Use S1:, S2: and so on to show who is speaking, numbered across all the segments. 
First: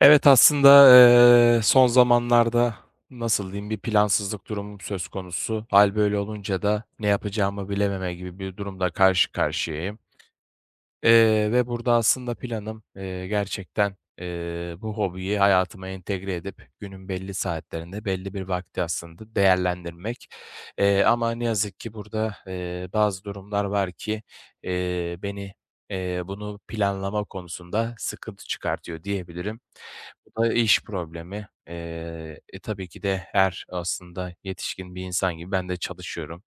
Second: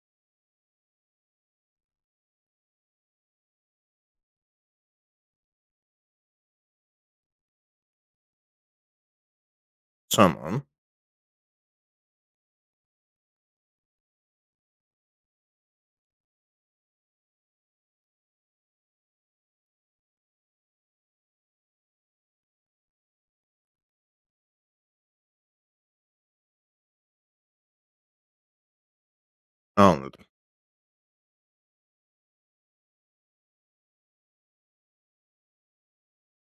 S1: Evet aslında son zamanlarda nasıl diyeyim bir plansızlık durumum söz konusu. Hal böyle olunca da ne yapacağımı bilememe gibi bir durumda karşı karşıyayım.
S2: Tamam,
S1: Ve burada aslında planım, gerçekten, bu hobiyi hayatıma entegre edip günün belli saatlerinde, belli bir vakti aslında değerlendirmek. Ama ne yazık ki burada, bazı durumlar var ki, beni, bunu planlama konusunda sıkıntı çıkartıyor diyebilirim.
S2: anladım.
S1: Bu da iş problemi. Tabii ki de her aslında yetişkin bir insan gibi ben de çalışıyorum.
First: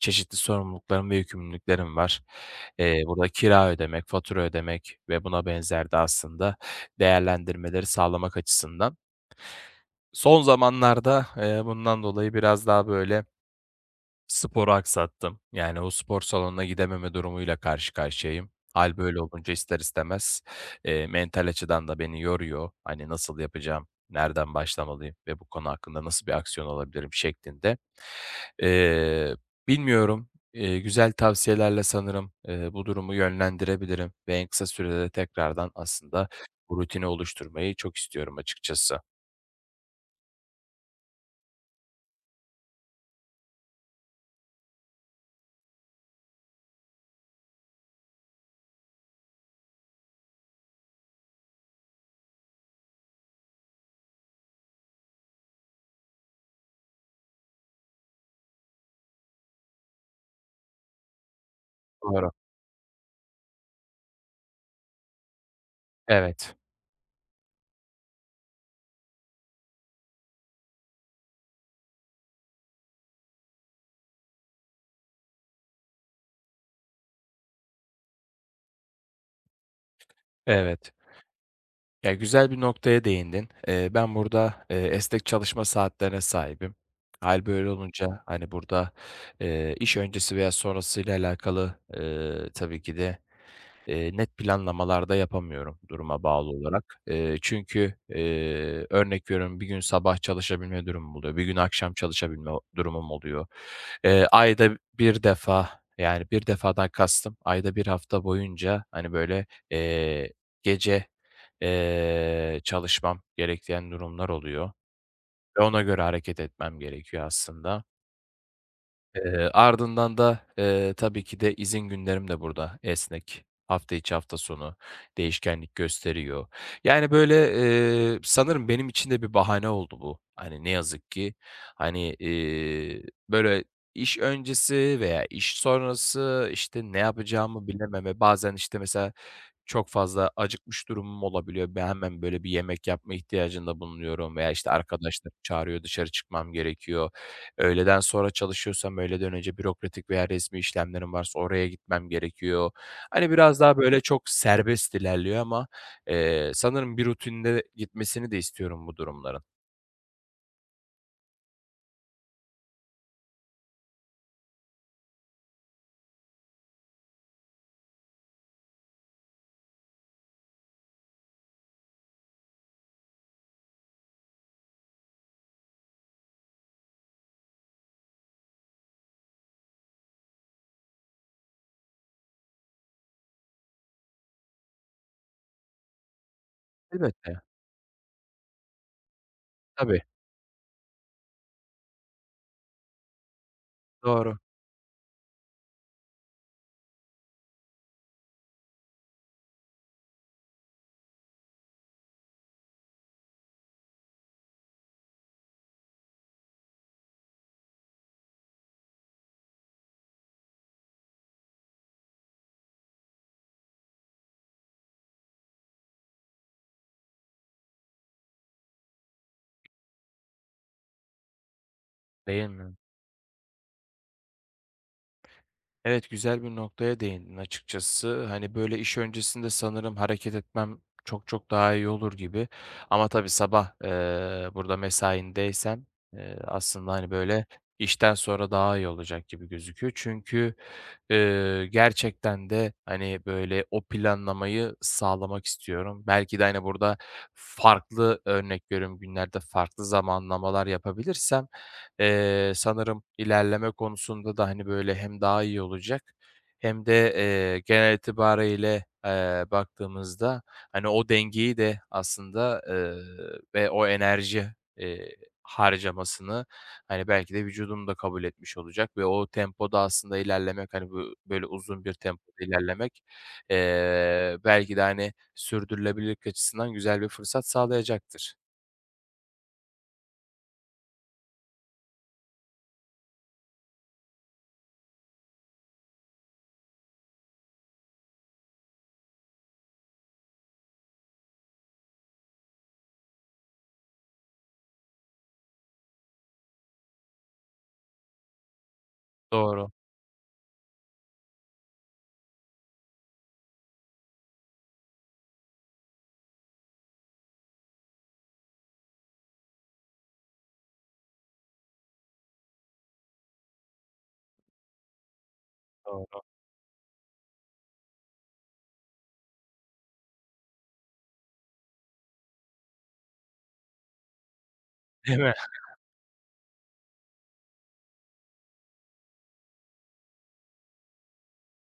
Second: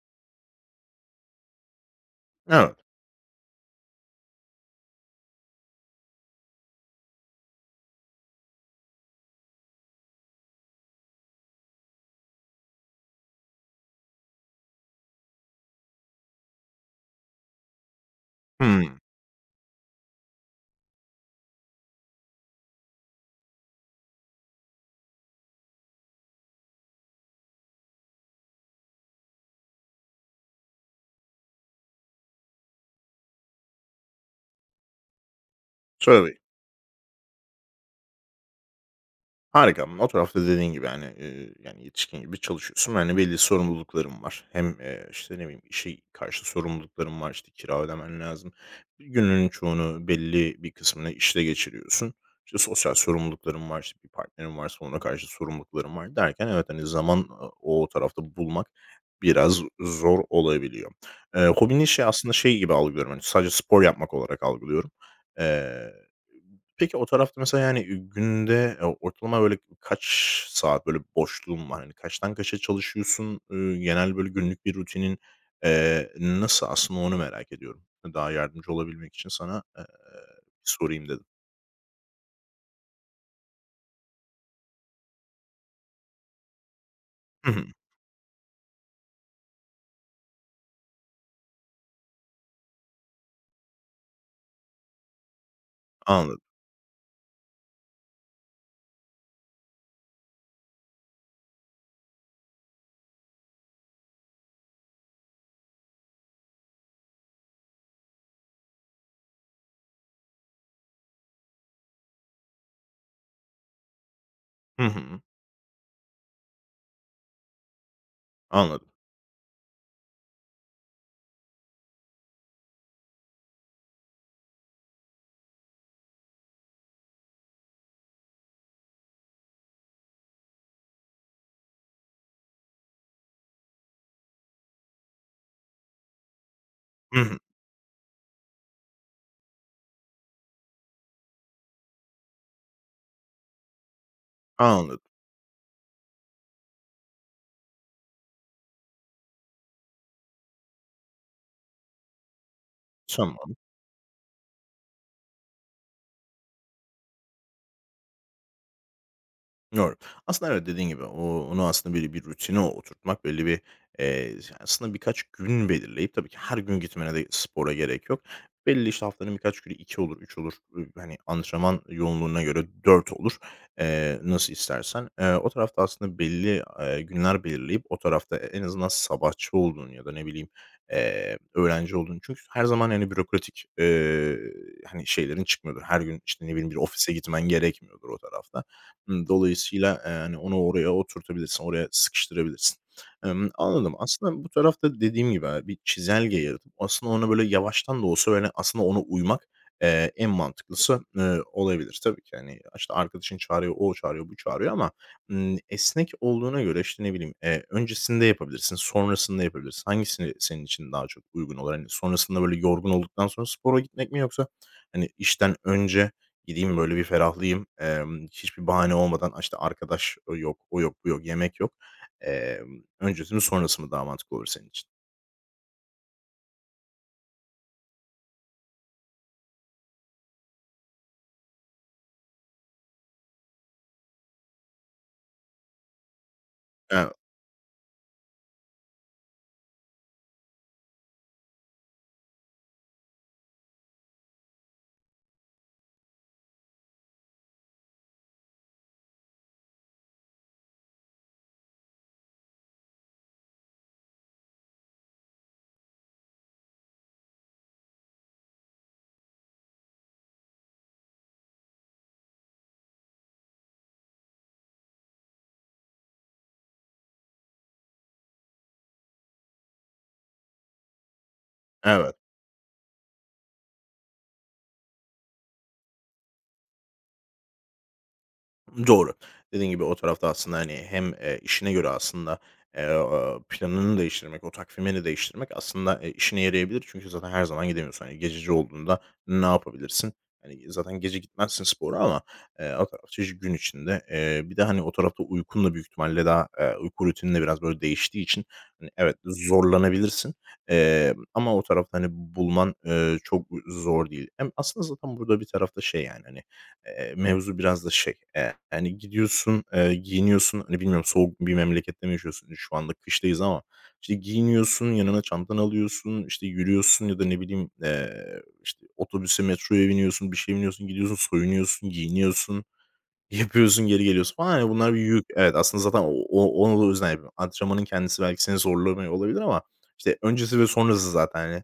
S1: Çeşitli sorumluluklarım ve yükümlülüklerim var.
S2: Evet.
S1: Burada kira ödemek, fatura ödemek ve buna benzer de aslında değerlendirmeleri sağlamak açısından. Son zamanlarda, bundan dolayı biraz daha böyle sporu aksattım. Yani, o spor salonuna gidememe durumuyla karşı karşıyayım. Hâl
S2: Hımm.
S1: böyle olunca ister istemez, mental açıdan da beni yoruyor. Hani, nasıl yapacağım, nereden başlamalıyım ve bu konu hakkında nasıl bir aksiyon alabilirim şeklinde. Eee, Bilmiyorum, güzel tavsiyelerle sanırım, bu durumu yönlendirebilirim ve en kısa sürede tekrardan aslında
S2: Tabii.
S1: bu rutini oluşturmayı çok istiyorum açıkçası.
S2: Harika. O tarafta dediğin gibi, hani, yani, yetişkin gibi çalışıyorsun yani belli sorumlulukların var. Hem, işte, ne bileyim, işe karşı sorumlulukların var, işte, kira ödemen lazım. Günün çoğunu belli bir kısmını işte geçiriyorsun. İşte, sosyal sorumlulukların var, işte, bir partnerim varsa ona karşı sorumlulukların var derken evet, hani, zaman, o tarafta bulmak biraz zor olabiliyor. Hobini şey
S1: Doğru.
S2: aslında şey gibi algılıyorum, hani, sadece spor yapmak olarak algılıyorum.
S1: Evet,
S2: Peki o tarafta mesela, yani, günde, ortalama böyle kaç saat böyle boşluğun var? Hani, kaçtan kaça çalışıyorsun? Genel böyle günlük bir rutinin, nasıl aslında onu merak ediyorum. Daha yardımcı olabilmek için sana,
S1: evet.
S2: sorayım dedim.
S1: Ya, güzel bir noktaya değindin. Ben burada, esnek çalışma saatlerine sahibim. Hal
S2: Hı hı.
S1: böyle olunca, hani, burada, iş öncesi veya sonrasıyla alakalı, tabii ki de net planlamalarda yapamıyorum duruma
S2: Anladım.
S1: bağlı olarak. Çünkü, örnek veriyorum bir gün sabah çalışabilme durumum oluyor, bir gün akşam çalışabilme durumum oluyor. Ayda bir defa, yani bir defadan kastım ayda bir hafta boyunca, hani, böyle, eee, gece, çalışmam gereken durumlar oluyor
S2: Hı hı.
S1: ve ona göre hareket etmem gerekiyor aslında.
S2: Anladım.
S1: Ardından da, tabii ki de izin günlerim de burada esnek. Hafta içi, hafta sonu değişkenlik gösteriyor. Yani, böyle, sanırım benim için de bir bahane oldu bu. Hani, ne yazık ki, hani, böyle, iş öncesi veya iş sonrası, işte, ne
S2: Hı hı.
S1: yapacağımı bilememe, bazen, işte, mesela çok fazla acıkmış durumum olabiliyor. Ben hemen böyle bir yemek yapma ihtiyacında bulunuyorum veya, işte,
S2: Anladım.
S1: arkadaşlarım çağırıyor, dışarı çıkmam gerekiyor. Öğleden sonra çalışıyorsam öğleden önce bürokratik veya resmi işlemlerim varsa oraya gitmem gerekiyor. Hani,
S2: Tamam.
S1: biraz daha böyle çok serbest ilerliyor ama, sanırım bir rutinde gitmesini de istiyorum bu durumların.
S2: Doğru. Aslında evet, dediğin gibi onu aslında bir rutine oturtmak, belli bir, aslında birkaç gün belirleyip tabii ki her gün gitmene de spora gerek yok. Belli, işte, haftanın birkaç günü 2 olur, 3 olur, hani, antrenman yoğunluğuna göre 4 olur, nasıl istersen. O tarafta aslında belli, günler belirleyip o tarafta en azından sabahçı olduğun ya da ne bileyim, öğrenci olduğun çünkü her zaman, yani bürokratik, hani, şeylerin çıkmıyordur. Her gün, işte, ne bileyim, bir ofise
S1: Elbette.
S2: gitmen gerekmiyordur o tarafta. Hımm, dolayısıyla,
S1: Tabii.
S2: hani, onu oraya oturtabilirsin, oraya sıkıştırabilirsin. Anladım.
S1: Doğru.
S2: Aslında bu tarafta dediğim gibi, bir çizelge yaratıp aslında ona böyle yavaştan da olsa böyle aslında ona uymak, en mantıklısı, olabilir. Tabii ki, hani, işte, arkadaşın çağırıyor, o çağırıyor, bu çağırıyor ama, esnek olduğuna göre, işte, ne bileyim, öncesinde yapabilirsin, sonrasında yapabilirsin. Hangisini senin için daha çok uygun olur? Hani, sonrasında böyle yorgun olduktan sonra spora gitmek mi yoksa, hani, işten önce, gideyim böyle bir ferahlayayım. Hiçbir bahane olmadan, işte, arkadaş o yok, o yok, bu yok, yemek yok.
S1: Değil mi?
S2: Öncesi mi sonrası mı daha mantıklı olur senin için?
S1: Evet, güzel bir noktaya değindin açıkçası. Hani, böyle, iş öncesinde sanırım hareket etmem çok çok daha iyi olur gibi ama tabii sabah, burada mesaimdeysem, aslında, hani,
S2: E,
S1: böyle, işten sonra daha iyi olacak gibi gözüküyor. Çünkü, gerçekten de, hani, böyle, o planlamayı sağlamak istiyorum. Belki de, hani, burada farklı, örnek veriyorum, günlerde farklı zamanlamalar yapabilirsem sanırım ilerleme konusunda da, hani, böyle hem daha iyi olacak hem de, genel itibarıyla, baktığımızda, hani, o dengeyi de aslında, ve o enerji, eee, harcamasını, hani, belki de vücudum da kabul etmiş olacak ve o tempoda aslında ilerlemek, hani, bu böyle uzun bir
S2: evet.
S1: tempoda ilerlemek, belki de, hani, sürdürülebilirlik açısından güzel bir fırsat sağlayacaktır.
S2: Doğru. Dediğin gibi o tarafta aslında, hani, hem, işine göre aslında, planını değiştirmek, o takvimini değiştirmek aslında, işine yarayabilir. Çünkü zaten her zaman gidemiyorsun. Hani, gececi olduğunda ne yapabilirsin? Hani, zaten gece gitmezsin spora ama, o tarafta iş gün içinde. Bir de, hani, o tarafta uykun da büyük ihtimalle daha, uyku rutinin de biraz böyle değiştiği için, hani, evet,
S1: Doğru,
S2: zorlanabilirsin. Ama o tarafta, hani, bulman, çok zor değil. Hem aslında zaten burada bir tarafta şey, yani, hani. Mevzu biraz da şey, yani gidiyorsun, giyiniyorsun, hani, bilmiyorum soğuk bir memlekette mi yaşıyorsun? Şu anda kıştayız ama, işte, giyiniyorsun, yanına çantanı
S1: doğru.
S2: alıyorsun, işte, yürüyorsun ya da ne bileyim, işte, otobüse, metroya biniyorsun, bir şeye biniyorsun, gidiyorsun, soyunuyorsun, giyiniyorsun. Yapıyorsun, geri geliyorsun falan. Hani bunlar bir
S1: Değil
S2: yük.
S1: mi?
S2: Evet, aslında zaten o o onu da o yüzden yapıyorum. Antrenmanın kendisi belki seni zorlamıyor olabilir ama, işte, öncesi ve sonrası zaten, hani,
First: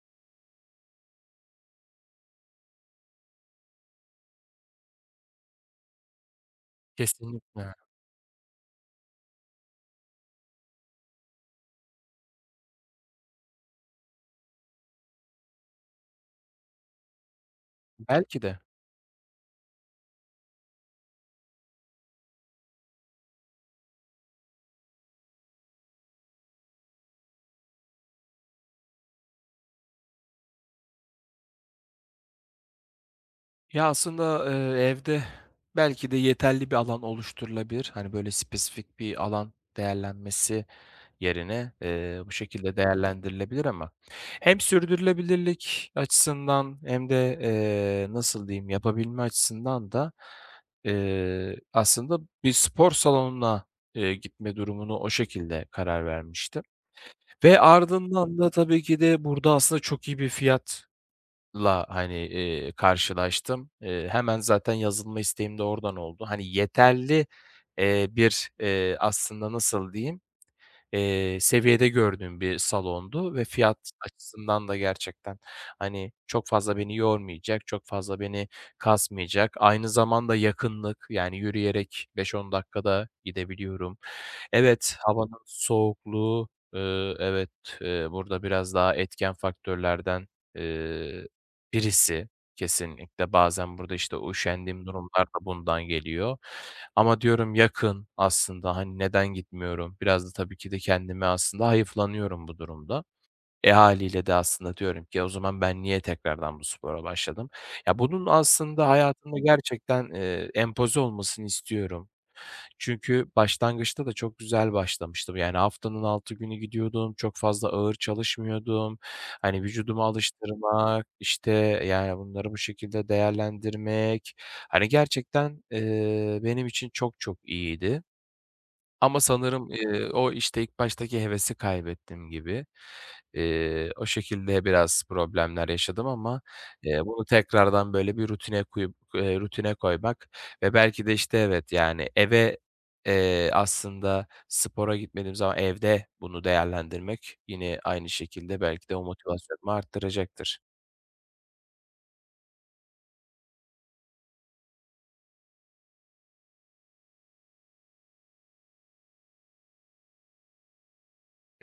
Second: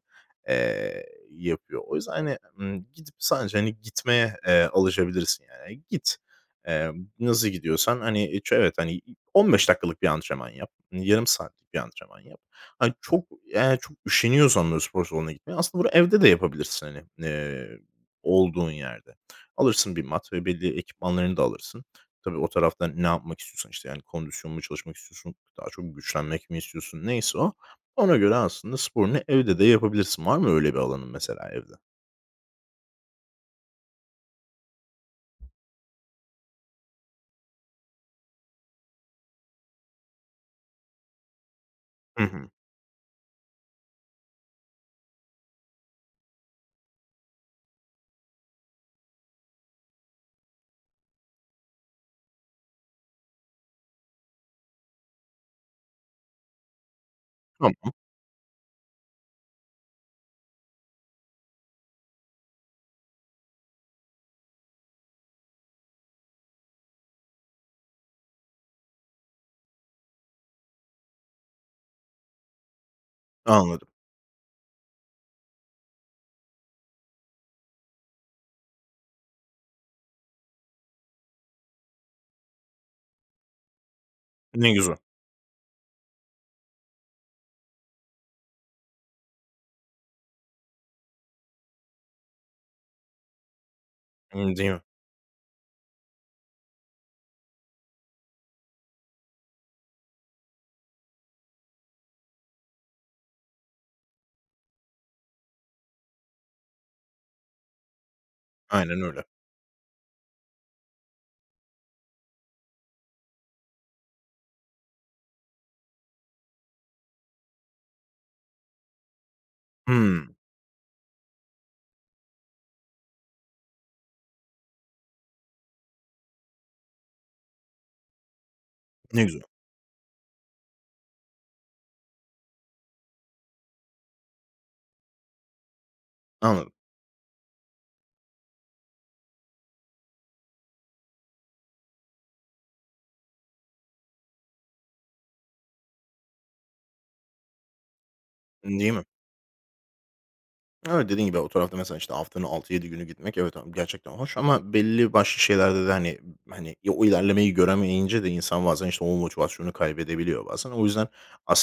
S2: yapıyor. O yüzden, hani, gidip sadece, hani, gitmeye, alışabilirsin yani. Hani, git. Eee, nasıl
S1: Kesinlikle.
S2: gidiyorsan, hani, evet, hani, 15 dakikalık bir antrenman yap, hani, yarım saatlik bir antrenman yap. Hani, eğer çok üşeniyorsan böyle spor salonuna gitmeye aslında bunu evde de yapabilirsin, hani,
S1: Belki de.
S2: olduğun yerde. Alırsın bir mat ve belli ekipmanlarını da alırsın. Tabii o taraftan ne yapmak istiyorsan, işte, yani, kondisyon mu çalışmak istiyorsun, daha çok güçlenmek mi istiyorsun, neyse o. Ona göre aslında sporunu evde de yapabilirsin. Var mı öyle bir alanın mesela evde?
S1: Ya, aslında, evde belki de yeterli bir alan oluşturulabilir. Hani, böyle, spesifik bir alan değerlenmesi yerine,
S2: Hı
S1: bu
S2: hı.
S1: şekilde değerlendirilebilir ama hem sürdürülebilirlik açısından hem de, nasıl diyeyim, yapabilme açısından da, aslında bir spor salonuna, gitme durumunu o şekilde karar vermiştim ve
S2: Tamam,
S1: ardından da tabii ki de burada aslında çok iyi bir fiyat la, hani, karşılaştım. Hemen zaten yazılma isteğim de oradan oldu. Hani yeterli, bir, aslında nasıl diyeyim, seviyede gördüğüm bir salondu ve fiyat
S2: anladım.
S1: açısından da gerçekten, hani, çok fazla beni yormayacak, çok fazla beni kasmayacak. Aynı zamanda yakınlık, yani, yürüyerek 5-10 dakikada gidebiliyorum.
S2: Ne
S1: Evet,
S2: güzel.
S1: havanın soğukluğu, evet, burada biraz daha etken faktörlerden, eee, birisi kesinlikle. Bazen burada, işte,
S2: Değil mi?
S1: üşendiğim durumlar da bundan geliyor. Ama diyorum yakın aslında, hani, neden gitmiyorum? Biraz da tabii ki de kendime aslında hayıflanıyorum bu durumda. Haliyle de aslında diyorum ki, "O zaman ben niye tekrardan bu spora başladım?" Ya, bunun aslında
S2: Aynen öyle.
S1: hayatıma gerçekten, empoze olmasını istiyorum. Çünkü başlangıçta da çok güzel başlamıştım. Yani haftanın 6 günü gidiyordum. Çok fazla ağır çalışmıyordum. Hani vücudumu
S2: Hımm,
S1: alıştırmak, işte, yani, bunları bu şekilde değerlendirmek, hani, gerçekten, benim için çok çok iyiydi. Ama
S2: ne güzel.
S1: sanırım, o, işte, ilk baştaki hevesi kaybettim gibi. O şekilde biraz problemler yaşadım ama,
S2: Anladım.
S1: bunu tekrardan, böyle, bir rutine kuyup rutine koymak ve belki de, işte, evet, yani, eve, aslında spora gitmediğim zaman evde bunu değerlendirmek yine aynı şekilde belki
S2: Değil
S1: de o
S2: mi?
S1: motivasyonumu arttıracaktır,
S2: Evet, dediğin gibi o tarafta mesela, işte, haftanın altı yedi günü gitmek evet, abi, gerçekten hoş ama belli başlı şeylerde de, hani, o ilerlemeyi göremeyince de insan bazen, işte, o motivasyonu kaybedebiliyor bazen. O yüzden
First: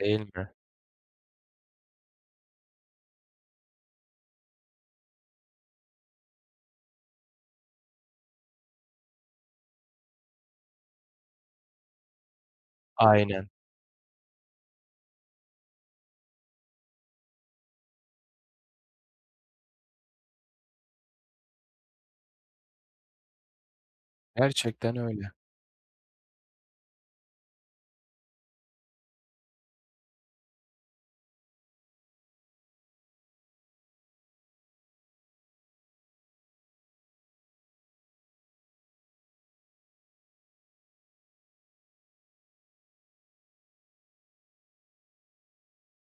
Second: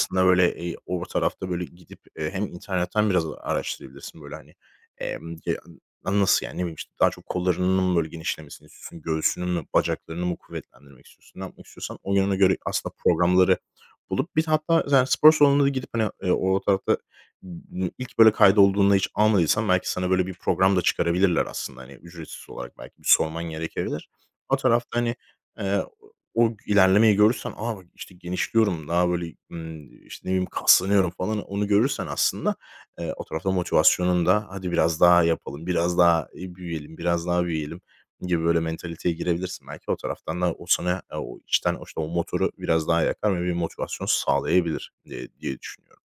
S1: değil mi?
S2: böyle, o tarafta, böyle, gidip, hem internetten biraz araştırabilirsin, böyle, hani, ya, nasıl yani, ne bileyim, işte, daha çok kollarının mı, böyle, genişlemesini istiyorsun, göğsünün mü, bacaklarını mı kuvvetlendirmek istiyorsun, ne yapmak istiyorsan o yöne göre aslında
S1: Aynen,
S2: programları bulup bir de hatta, yani, spor salonuna da gidip, hani, o tarafta. Imm, ilk böyle kaydolduğunda hiç almadıysan belki sana böyle bir program da çıkarabilirler aslında. Hani, ücretsiz olarak belki bir sorman gerekebilir. O
S1: gerçekten
S2: tarafta, hani,
S1: öyle.
S2: eee, o ilerlemeyi görürsen, "A, bak, işte, genişliyorum, daha böyle, işte, ne bileyim, kaslanıyorum." falan, onu görürsen aslında, o tarafta motivasyonun da, "Hadi biraz daha yapalım, biraz daha, büyüyelim, biraz daha büyüyelim." gibi böyle mentaliteye girebilirsin. Belki o taraftan da o sana, o içten, o, işte, o motoru biraz daha yakar ve bir motivasyon sağlayabilir diye diye düşünüyorum.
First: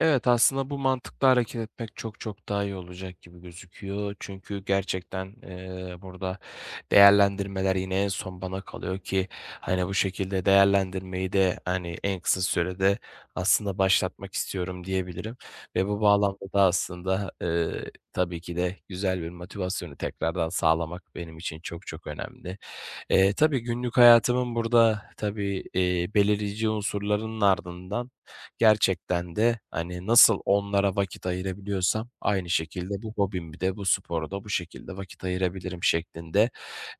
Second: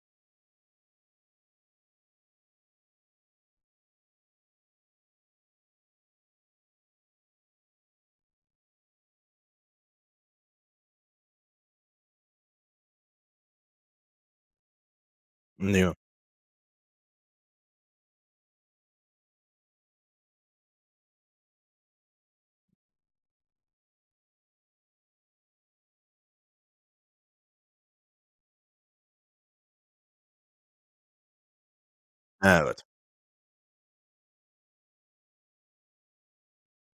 S1: Evet aslında bu mantıkla hareket etmek çok çok daha iyi olacak gibi gözüküyor. Çünkü gerçekten burada değerlendirmeler yine en son bana kalıyor ki hani bu şekilde değerlendirmeyi de hani en kısa sürede aslında başlatmak istiyorum diyebilirim.
S2: Değil
S1: Ve
S2: mi?
S1: bu bağlamda da aslında tabii ki de güzel bir motivasyonu tekrardan sağlamak benim için çok çok önemli. Tabii günlük hayatımın burada tabii, belirleyici unsurlarının ardından gerçekten de, hani, nasıl onlara vakit ayırabiliyorsam aynı
S2: Evet.
S1: şekilde bu hobimi de bu spora da bu şekilde vakit ayırabilirim şeklinde,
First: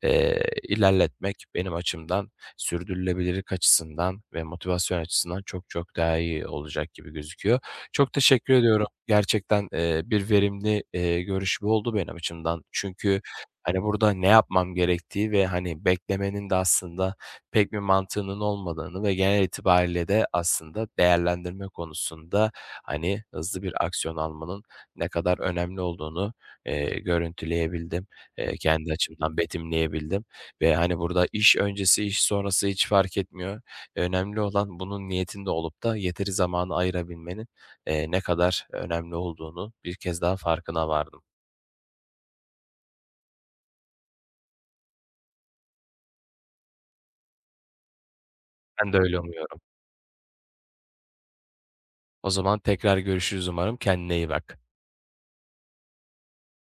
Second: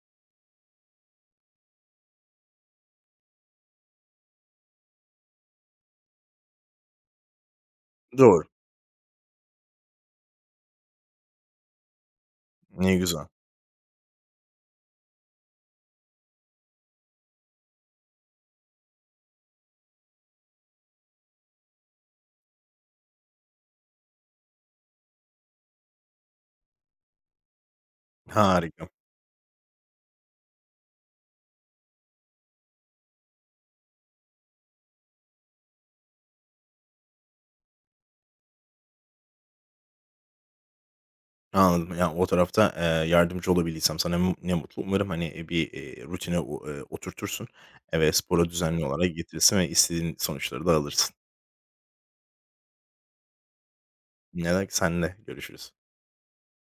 S1: ilerletmek benim açımdan sürdürülebilirlik açısından ve motivasyon açısından çok çok daha iyi olacak gibi gözüküyor. Çok
S2: Doğru.
S1: teşekkür ediyorum. Gerçekten, bir verimli, görüşme oldu benim açımdan.
S2: Ne
S1: Çünkü
S2: güzel.
S1: hani, burada ne yapmam gerektiği ve, hani, beklemenin de aslında pek bir mantığının olmadığını ve genel itibariyle de aslında değerlendirme konusunda, hani, hızlı bir aksiyon almanın ne kadar önemli olduğunu, görüntüleyebildim.
S2: Harika.
S1: Kendi açımdan betimleyebildim ve, hani, burada iş öncesi, iş sonrası hiç fark etmiyor. Önemli olan bunun niyetinde olup da yeteri zamanı ayırabilmenin, ne kadar önemli olduğunu bir kez daha farkına vardım.
S2: Anladım. Yani o tarafta, yardımcı olabildiysem sana ne mutlu. Umarım, hani, bir, rutine o oturtursun, ve spora düzenli
S1: Ben de
S2: olarak
S1: öyle
S2: getirirsin
S1: umuyorum.
S2: ve istediğin sonuçları da alırsın.
S1: O zaman tekrar görüşürüz umarım. Kendine iyi
S2: Ne
S1: bak.
S2: demek, seninle. Görüşürüz.